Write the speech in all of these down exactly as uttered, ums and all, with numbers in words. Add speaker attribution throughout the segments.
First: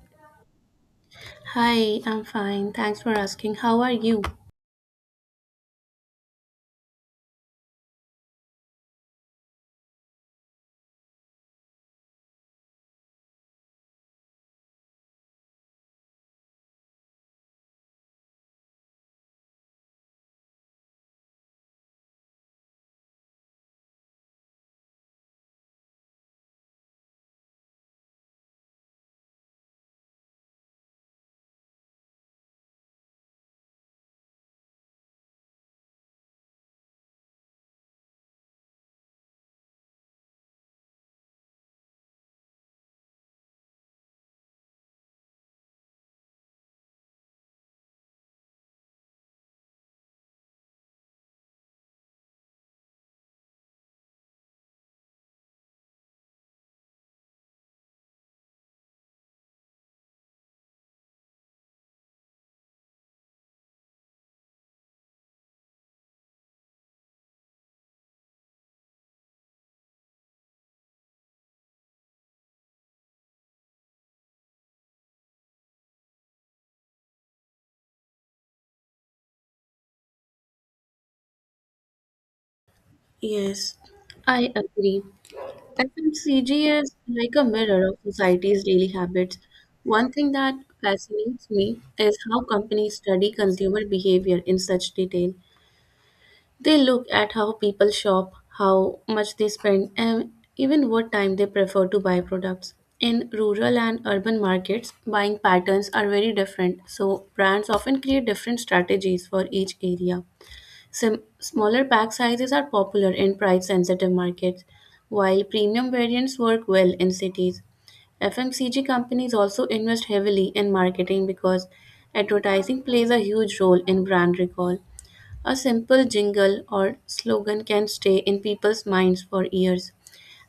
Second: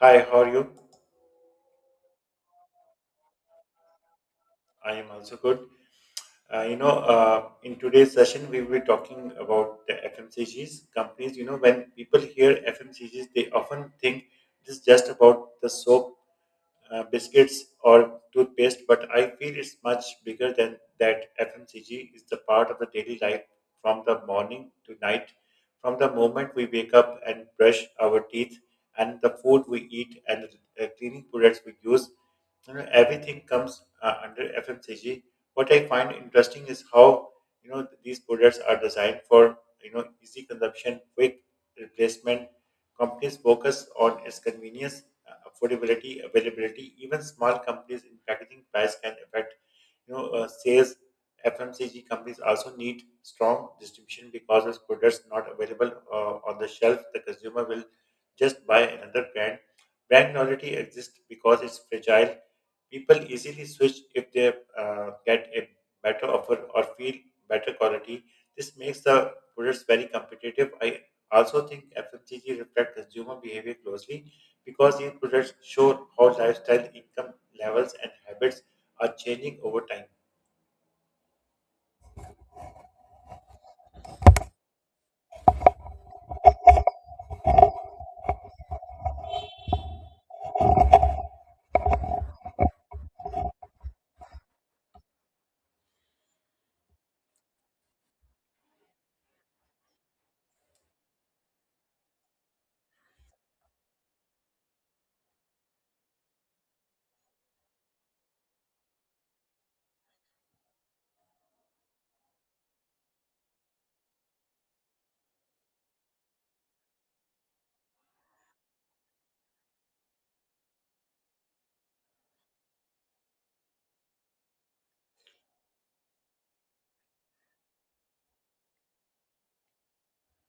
Speaker 1: Hi, how are you?
Speaker 2: Hi, I'm fine. Thanks for asking. How are you?
Speaker 1: I am also good. Uh, you know, uh, in today's session, we will be talking about the F M C Gs companies. You know, when people hear F M C Gs, they often think this is just about the soap, uh, biscuits, or toothpaste, but I feel it's much bigger than that. F M C G is the part of the daily life from the morning to night. From the moment we wake up and brush our teeth, and the food we eat, and the uh, cleaning products we use, you know, everything comes uh, under F M C G. What I find interesting is how you know these products are designed for you know easy consumption, quick replacement. Companies focus on its convenience, uh, affordability, availability. Even small companies in packaging price can affect you know, uh, sales. F M C G companies also need strong distribution because as products not available uh, on the shelf, the consumer will just buy another brand. Brand loyalty exists because it's fragile. People easily switch if they uh, get a better offer or feel better quality. This makes the products very competitive. I also think F M C G reflect consumer behavior closely because these products show how lifestyle, income levels, and habits are changing over time.
Speaker 2: Yes, I agree. F M C G is like a mirror of society's daily habits. One thing that fascinates me is how companies study consumer behavior in such detail. They look at how people shop, how much they spend, and even what time they prefer to buy products. In rural and urban markets, buying patterns are very different, so brands often create different strategies for each area. Sim- smaller pack sizes are popular in price-sensitive markets, while premium variants work well in cities. F M C G companies also invest heavily in marketing because advertising plays a huge role in brand recall. A simple jingle or slogan can stay in people's minds for years.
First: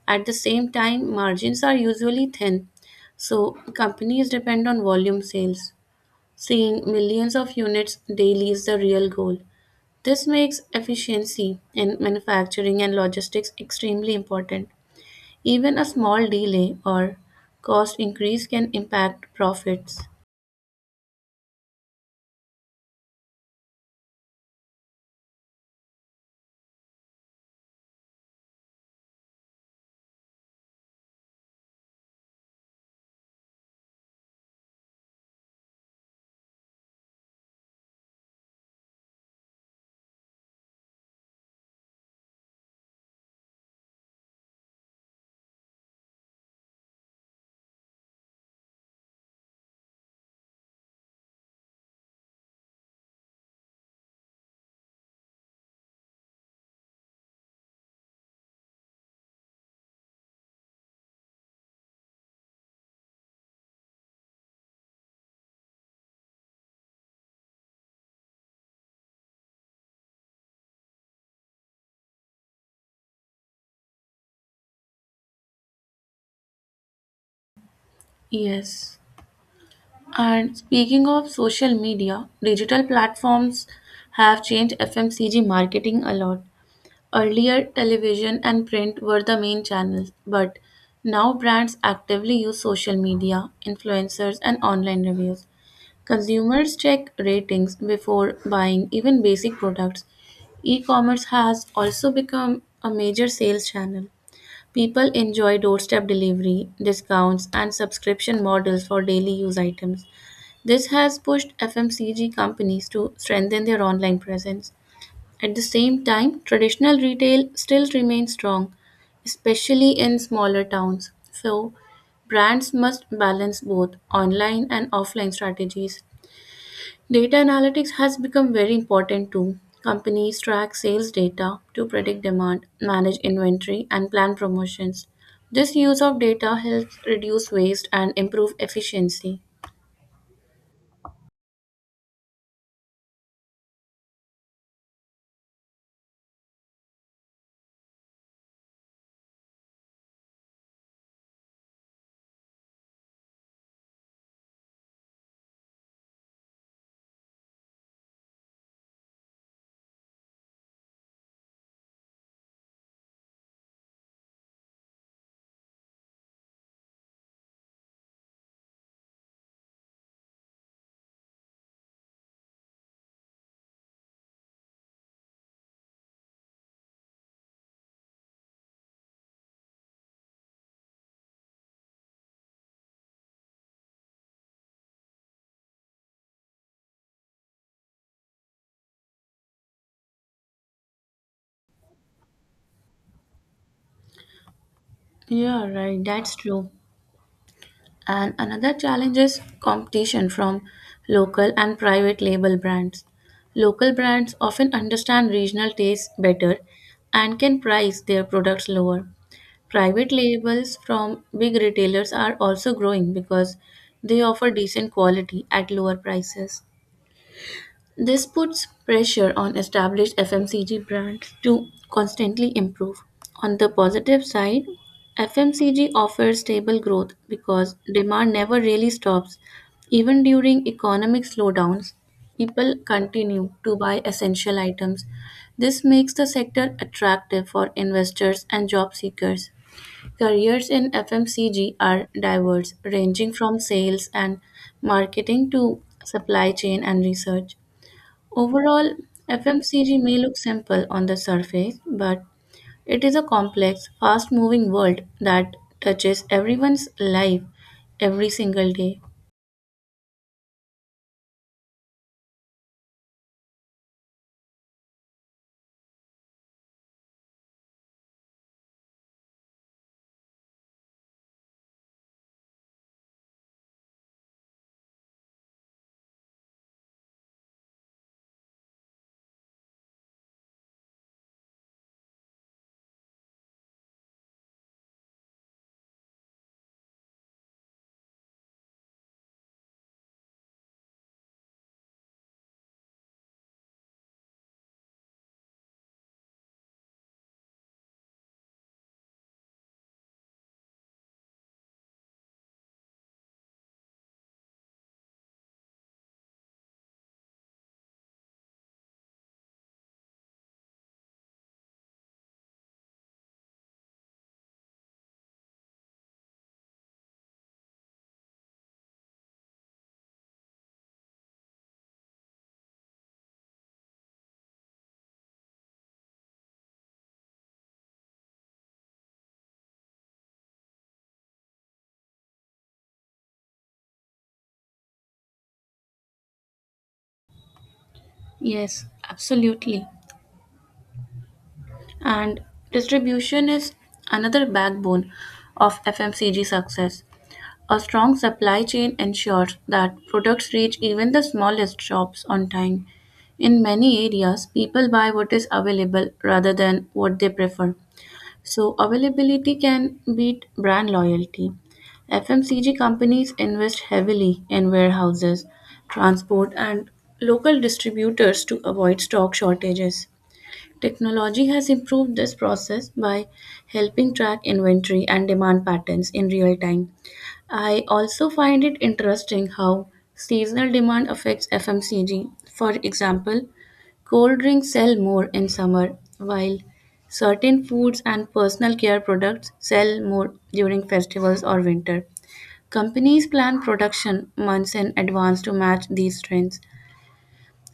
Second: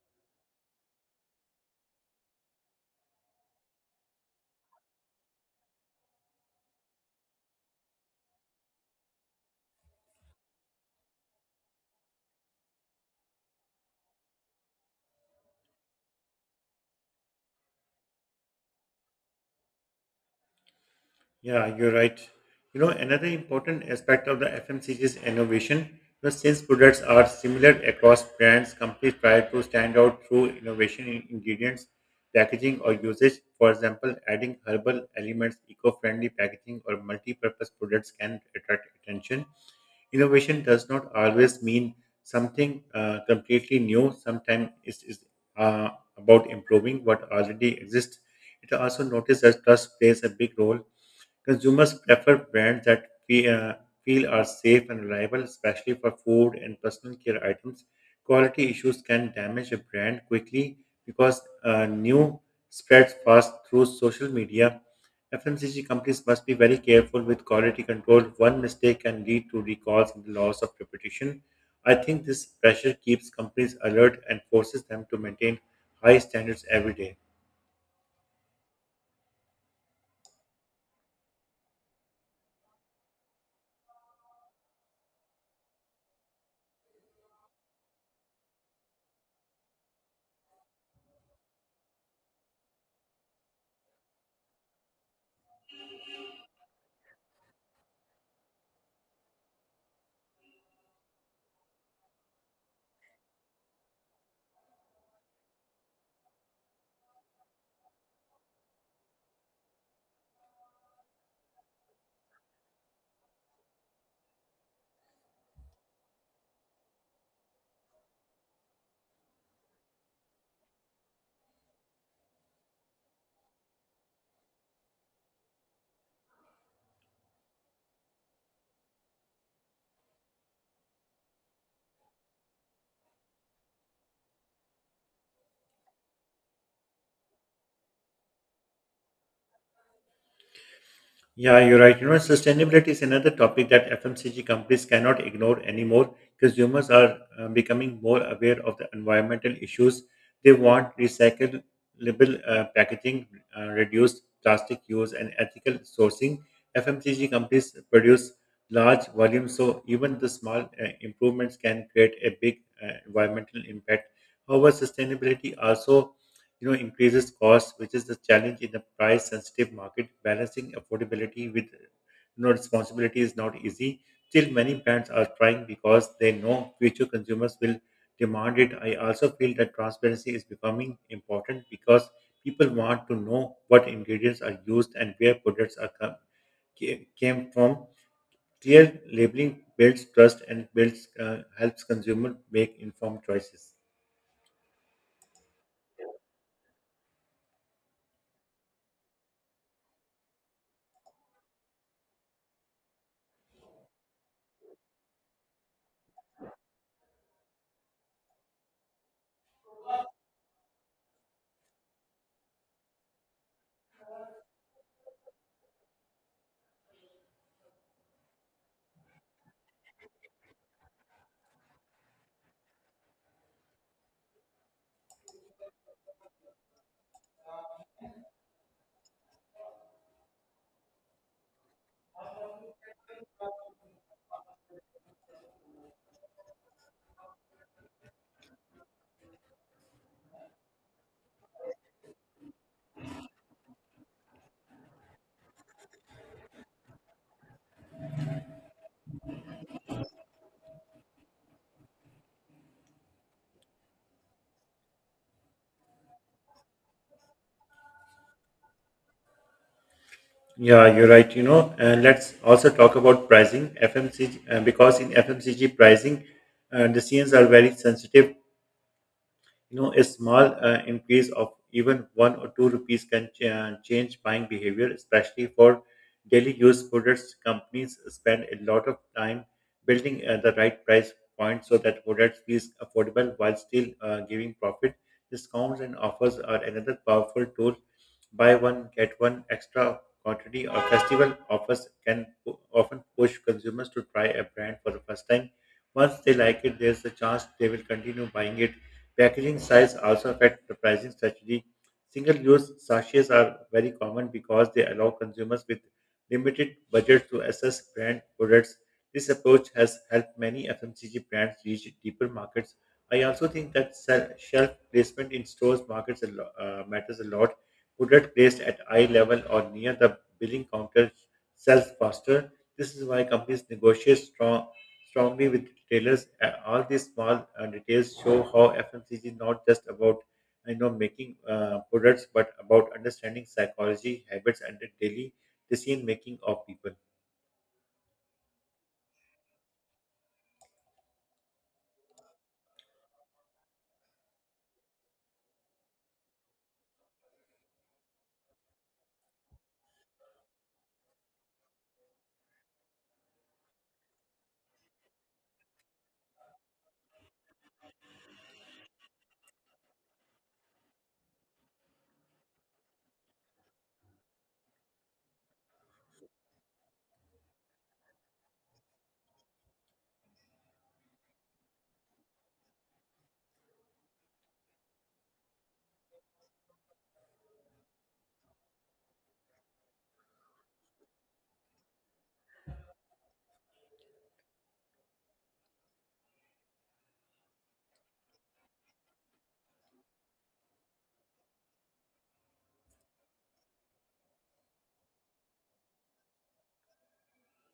Speaker 2: At the same time, margins are usually thin, so companies depend on volume sales. Seeing millions of units daily is the real goal. This makes efficiency in manufacturing and logistics extremely important. Even a small delay or cost increase can impact profits.
Speaker 1: Yeah, you're right. You know, another important aspect of the F M C G is innovation. You know, since products are similar across brands, companies try to stand out through innovation in ingredients, packaging, or usage. For example, adding herbal elements, eco-friendly packaging, or multi-purpose products can attract attention. Innovation does not always mean something uh, completely new. Sometimes it is uh, about improving what already exists. It also noticed that trust plays a big role. Consumers prefer brands that fe- uh, feel are safe and reliable, especially for food and personal care items. Quality issues can damage a brand quickly because uh, new spreads fast through social media. F M C G companies must be very careful with quality control. One mistake can lead to recalls and the loss of reputation. I think this pressure keeps companies alert and forces them to maintain high standards every day.
Speaker 2: Yes. And speaking of social media, digital platforms have changed F M C G marketing a lot. Earlier, television and print were the main channels, but now brands actively use social media, influencers, and online reviews. Consumers check ratings before buying even basic products. E commerce has also become a major sales channel. People enjoy doorstep delivery, discounts, and subscription models for daily use items. This has pushed F M C G companies to strengthen their online presence. At the same time, traditional retail still remains strong, especially in smaller towns. So, brands must balance both online and offline strategies. Data analytics has become very important too. Companies track sales data to predict demand, manage inventory, and plan promotions. This use of data helps reduce waste and improve efficiency.
Speaker 1: Yeah, you're right. You know, sustainability is another topic that F M C G companies cannot ignore anymore. Consumers are uh, becoming more aware of the environmental issues. They want recyclable uh, packaging, uh, reduced plastic use, and ethical sourcing. F M C G companies produce large volumes, so even the small uh, improvements can create a big uh, environmental impact. However, sustainability also you know increases costs, which is the challenge in a price-sensitive market. Balancing affordability with you know responsibility is not easy. Still, many brands are trying because they know future consumers will demand it. I also feel that transparency is becoming important because people want to know what ingredients are used and where products are come, ca- came from. Clear labeling builds trust and builds uh, helps consumer make informed choices.
Speaker 2: Yeah, right, that's true. And another challenge is competition from local and private label brands. Local brands often understand regional tastes better and can price their products lower. Private labels from big retailers are also growing because they offer decent quality at lower prices. This puts pressure on established F M C G brands to constantly improve. On the positive side, F M C G offers stable growth because demand never really stops. Even during economic slowdowns, people continue to buy essential items. This makes the sector attractive for investors and job seekers. Careers in F M C G are diverse, ranging from sales and marketing to supply chain and research. Overall, F M C G may look simple on the surface, but it is a complex, fast moving world that touches everyone's life every single day.
Speaker 1: Yeah, you're right. You know, and let's also talk about pricing F M C G uh, because in F M C G pricing, uh, decisions are very sensitive. You know, a small uh, increase of even one or two rupees can ch- uh, change buying behavior, especially for daily use products. Companies spend a lot of time building uh, the right price point so that products feels affordable while still uh, giving profit. Discounts and offers are another powerful tool. Buy one get one extra quantity or festival offers can pu- often push consumers to try a brand for the first time. Once they like it, there's a chance they will continue buying it. Packaging size also affects the pricing strategy. Single-use sachets are very common because they allow consumers with limited budget to assess brand products. This approach has helped many F M C G brands reach deeper markets. I also think that se- shelf placement in stores markets a lo- uh, matters a lot. Product placed at eye level or near the billing counter sells faster. This is why companies negotiate strong strongly with retailers. Uh, All these small uh, details show how F M C G is not just about you know making uh, products, but about understanding psychology, habits, and the daily decision making of people.
Speaker 2: Yes, absolutely. And distribution is another backbone of F M C G success. A strong supply chain ensures that products reach even the smallest shops on time. In many areas, people buy what is available rather than what they prefer. So, availability can beat brand loyalty. F M C G companies invest heavily in warehouses, transport, and local distributors to avoid stock shortages. Technology has improved this process by helping track inventory and demand patterns in real time. I also find it interesting how seasonal demand affects F M C G. For example, cold drinks sell more in summer, while certain foods and personal care products sell more during festivals or winter. Companies plan production months in advance to match these trends.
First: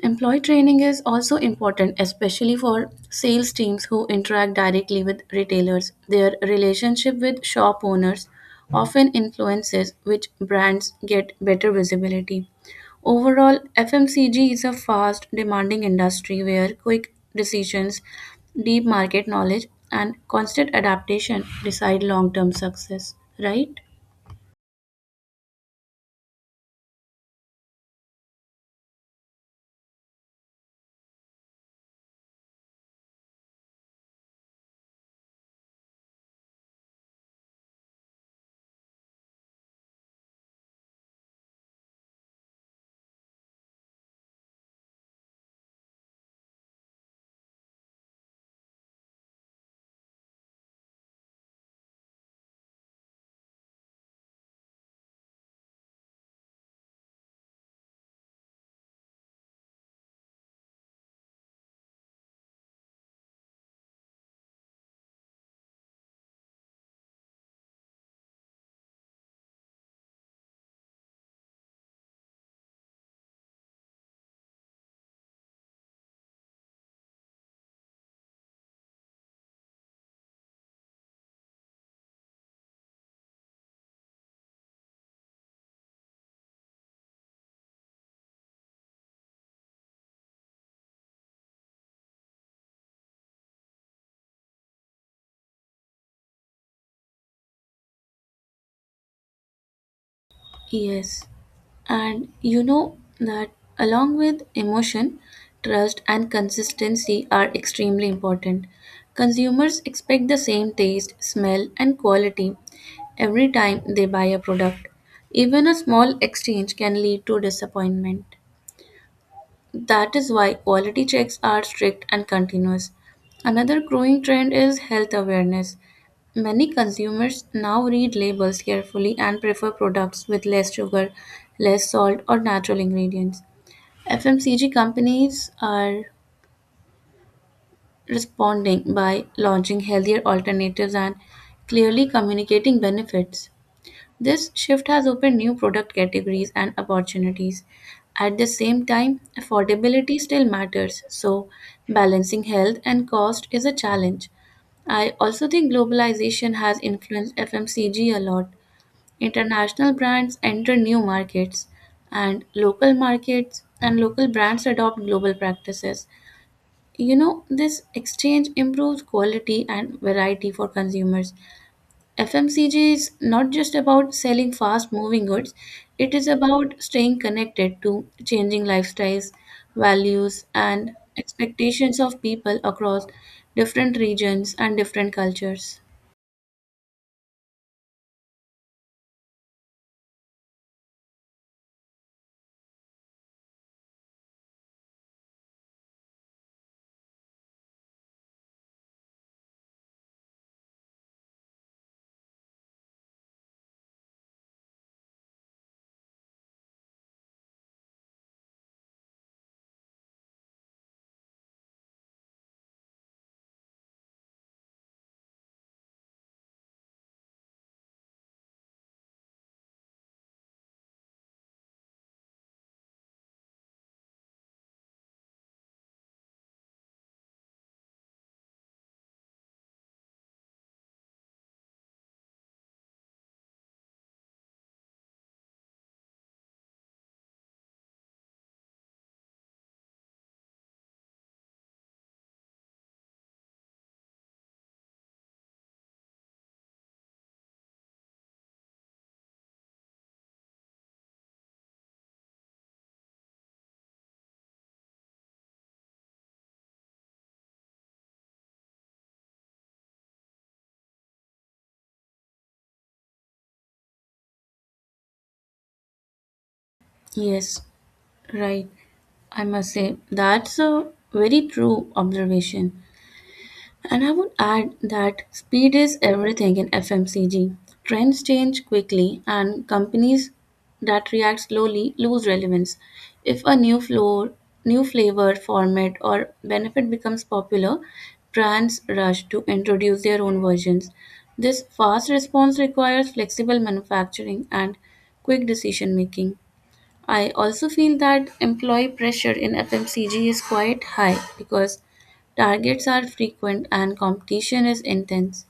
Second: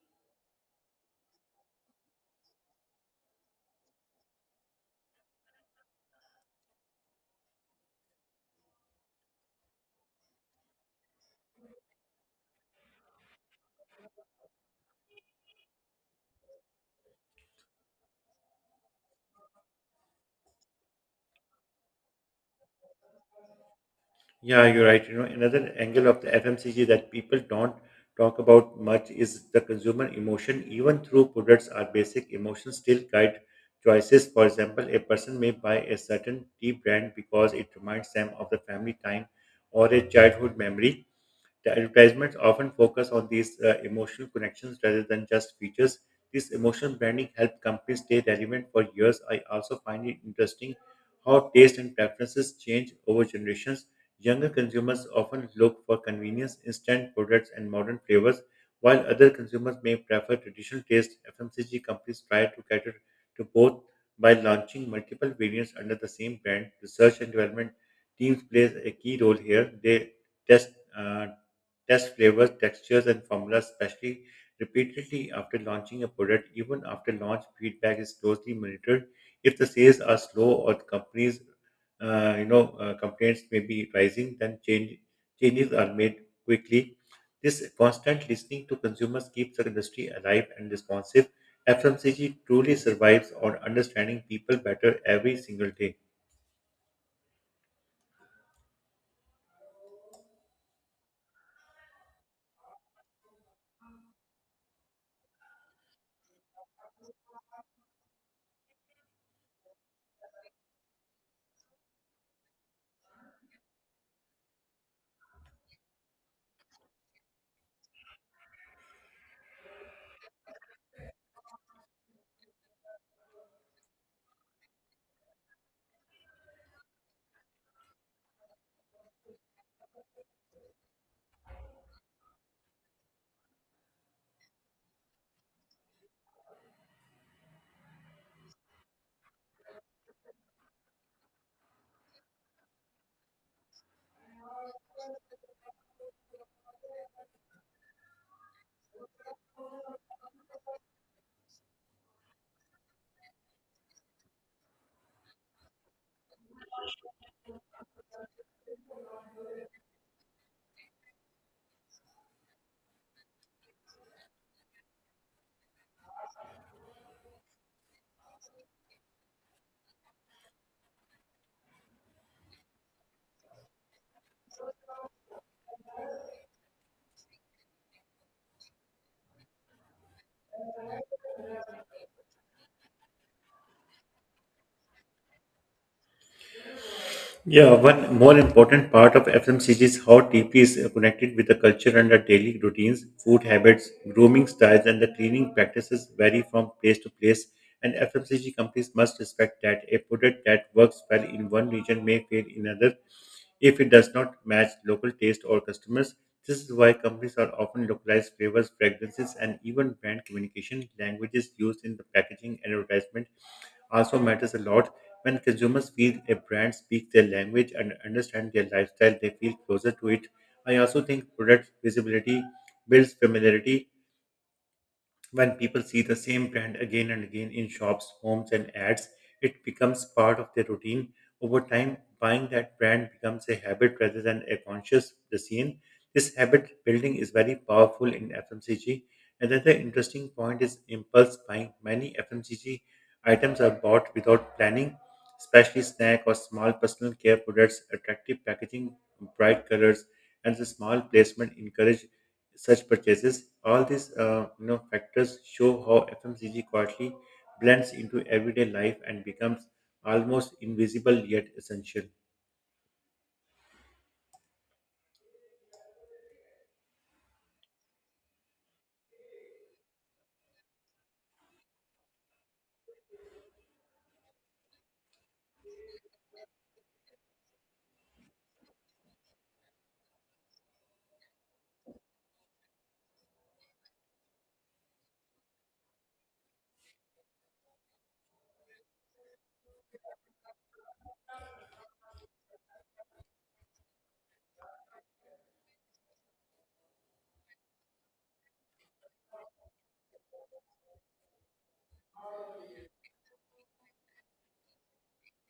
Speaker 2: Employee training is also important, especially for sales teams who interact directly with retailers. Their relationship with shop owners often influences which brands get better visibility. Overall, F M C G is a fast, demanding industry where quick decisions, deep market knowledge, and constant adaptation decide long term success, right?
Speaker 1: Yeah, you're right. You know, another angle of the F M C G that people don't talk about much is the consumer emotion. Even through products, our basic emotions still guide choices. For example, a person may buy a certain tea brand because it reminds them of the family time or a childhood memory. The advertisements often focus on these uh, emotional connections rather than just features. This emotional branding helps companies stay relevant for years. I also find it interesting how taste and preferences change over generations. Younger consumers often look for convenience, instant products, and modern flavors, while other consumers may prefer traditional taste. F M C G companies try to cater to both by launching multiple variants under the same brand. Research and development teams plays a key role here. They test uh, test flavors, textures, and formulas, especially repeatedly after launching a product. Even after launch, feedback is closely monitored. If the sales are slow or the companies, uh, you know, uh, complaints may be rising, then change, changes are made quickly. This constant listening to consumers keeps the industry alive and responsive. F M C G truly survives on understanding people better every single day.
Speaker 2: Yes, and you know that along with emotion, trust, and consistency are extremely important. Consumers expect the same taste, smell, and quality every time they buy a product. Even a small exchange can lead to disappointment. That is why quality checks are strict and continuous. Another growing trend is health awareness. Many consumers now read labels carefully and prefer products with less sugar, less salt, or natural ingredients. F M C G companies are responding by launching healthier alternatives and clearly communicating benefits. This shift has opened new product categories and opportunities. At the same time, affordability still matters, so balancing health and cost is a challenge. I also think globalization has influenced F M C G a lot. International brands enter new markets, and local markets and local brands adopt global practices. You know, this exchange improves quality and variety for consumers. F M C G is not just about selling fast moving goods, it is about staying connected to changing lifestyles, values, and expectations of people across different regions and different cultures.
Speaker 1: Yeah, one more important part of F M C G is how deeply is connected with the culture and the daily routines, food habits, grooming styles, and the cleaning practices vary from place to place. And F M C G companies must respect that a product that works well in one region may fail in another if it does not match local taste or customers. This is why companies are often localized flavors, fragrances, and even brand communication. Languages used in the packaging and advertisement also matters a lot. When consumers feel a brand speaks their language and understand their lifestyle, they feel closer to it. I also think product visibility builds familiarity. When people see the same brand again and again in shops, homes, and ads, it becomes part of their routine. Over time, buying that brand becomes a habit rather than a conscious decision. This habit building is very powerful in F M C G. Another interesting point is impulse buying. Many F M C G items are bought without planning, especially snack or small personal care products. Attractive packaging, bright colors, and the small placement encourage such purchases. All these uh, you know, factors show how F M C G quietly blends into everyday life and becomes almost invisible yet essential.
Speaker 2: Yes, right. I must say that's a very true observation. And I would add that speed is everything in F M C G. Trends change quickly, and companies that react slowly lose relevance. If a new floor, New flavor, format, or benefit becomes popular, brands rush to introduce their own versions. This fast response requires flexible manufacturing and quick decision making. I also feel that employee pressure in F M C G is quite high because targets are frequent and competition is intense.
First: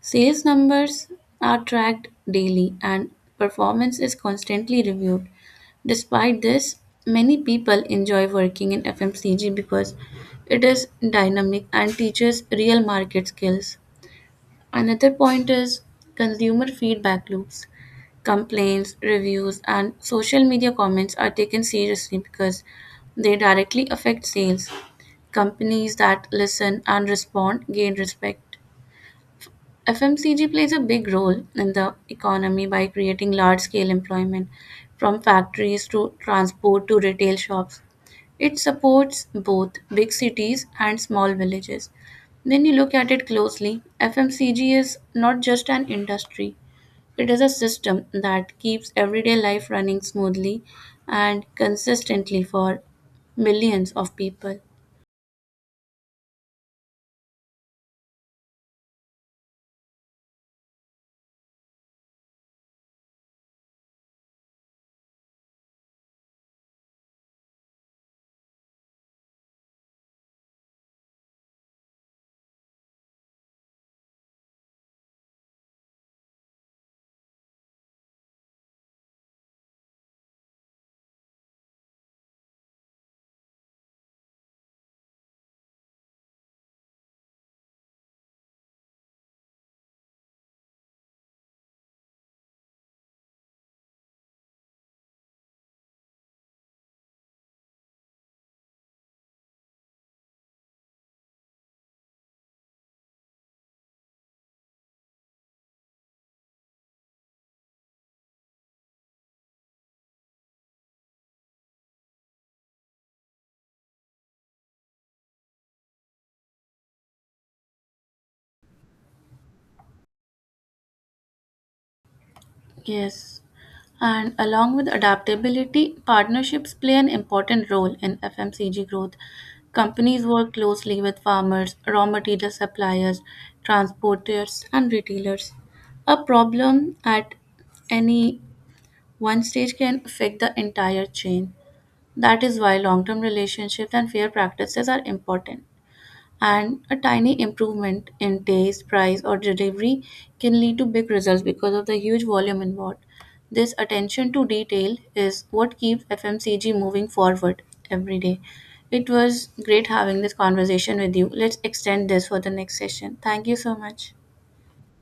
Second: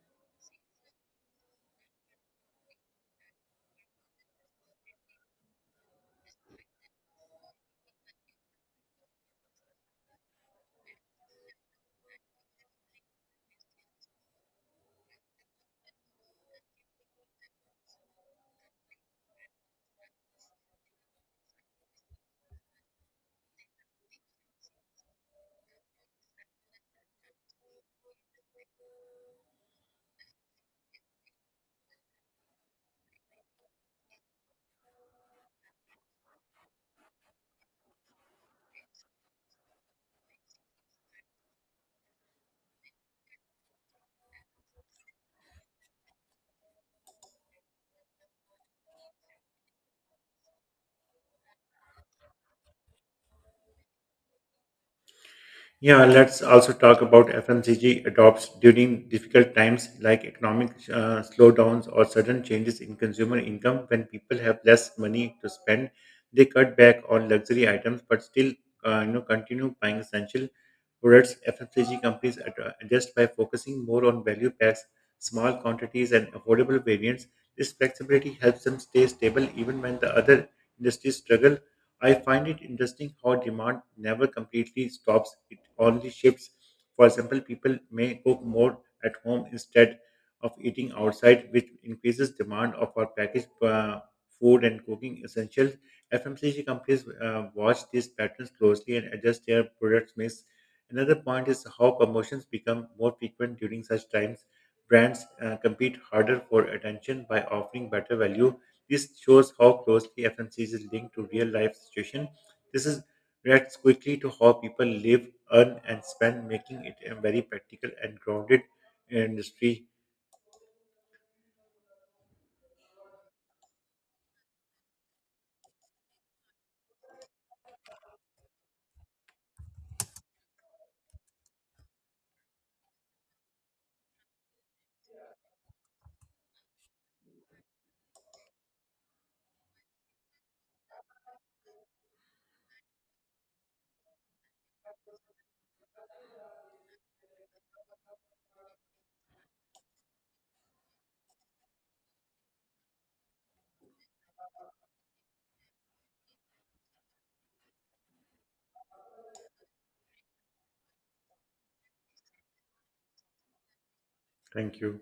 Speaker 2: Sales numbers are tracked daily and performance is constantly reviewed. Despite this, many people enjoy working in F M C G because it is dynamic and teaches real market skills. Another point is consumer feedback loops: complaints, reviews, and social media comments are taken seriously because they directly affect sales. Companies that listen and respond gain respect. F M C G plays a big role in the economy by creating large scale employment from factories to transport to retail shops. It supports both big cities and small villages. When you look at it closely, F M C G is not just an industry, it is a system that keeps everyday life running smoothly and consistently for millions of people.
Speaker 1: Yeah, let's also talk about F M C G adopts during difficult times like economic uh, slowdowns or sudden changes in consumer income. When people have less money to spend, they cut back on luxury items but still uh, you know, continue buying essential products. F M C G companies ad- uh, adjust by focusing more on value packs, small quantities, and affordable variants. This flexibility helps them stay stable even when the other industries struggle. I find it interesting how demand never completely stops, it only shifts. For example, people may cook more at home instead of eating outside, which increases demand of our packaged uh, food and cooking essentials. F M C G companies uh, watch these patterns closely and adjust their product mix. Another point is how promotions become more frequent during such times. Brands uh, compete harder for attention by offering better value. This shows how closely F M C is linked to real life situation. This is reacts quickly to how people live, earn, and spend, making it a very practical and grounded uh, industry.
Speaker 2: Yes. And along with adaptability, partnerships play an important role in F M C G growth. Companies work closely with farmers, raw material suppliers, transporters, and retailers. A problem at any one stage can affect the entire chain. That is why long term relationships and fair practices are important. And a tiny improvement in taste, price, or delivery can lead to big results because of the huge volume involved. This attention to detail is what keeps F M C G moving forward every day. It was great having this conversation with you. Let's extend this for the next session. Thank you so much.
Speaker 1: Thank you.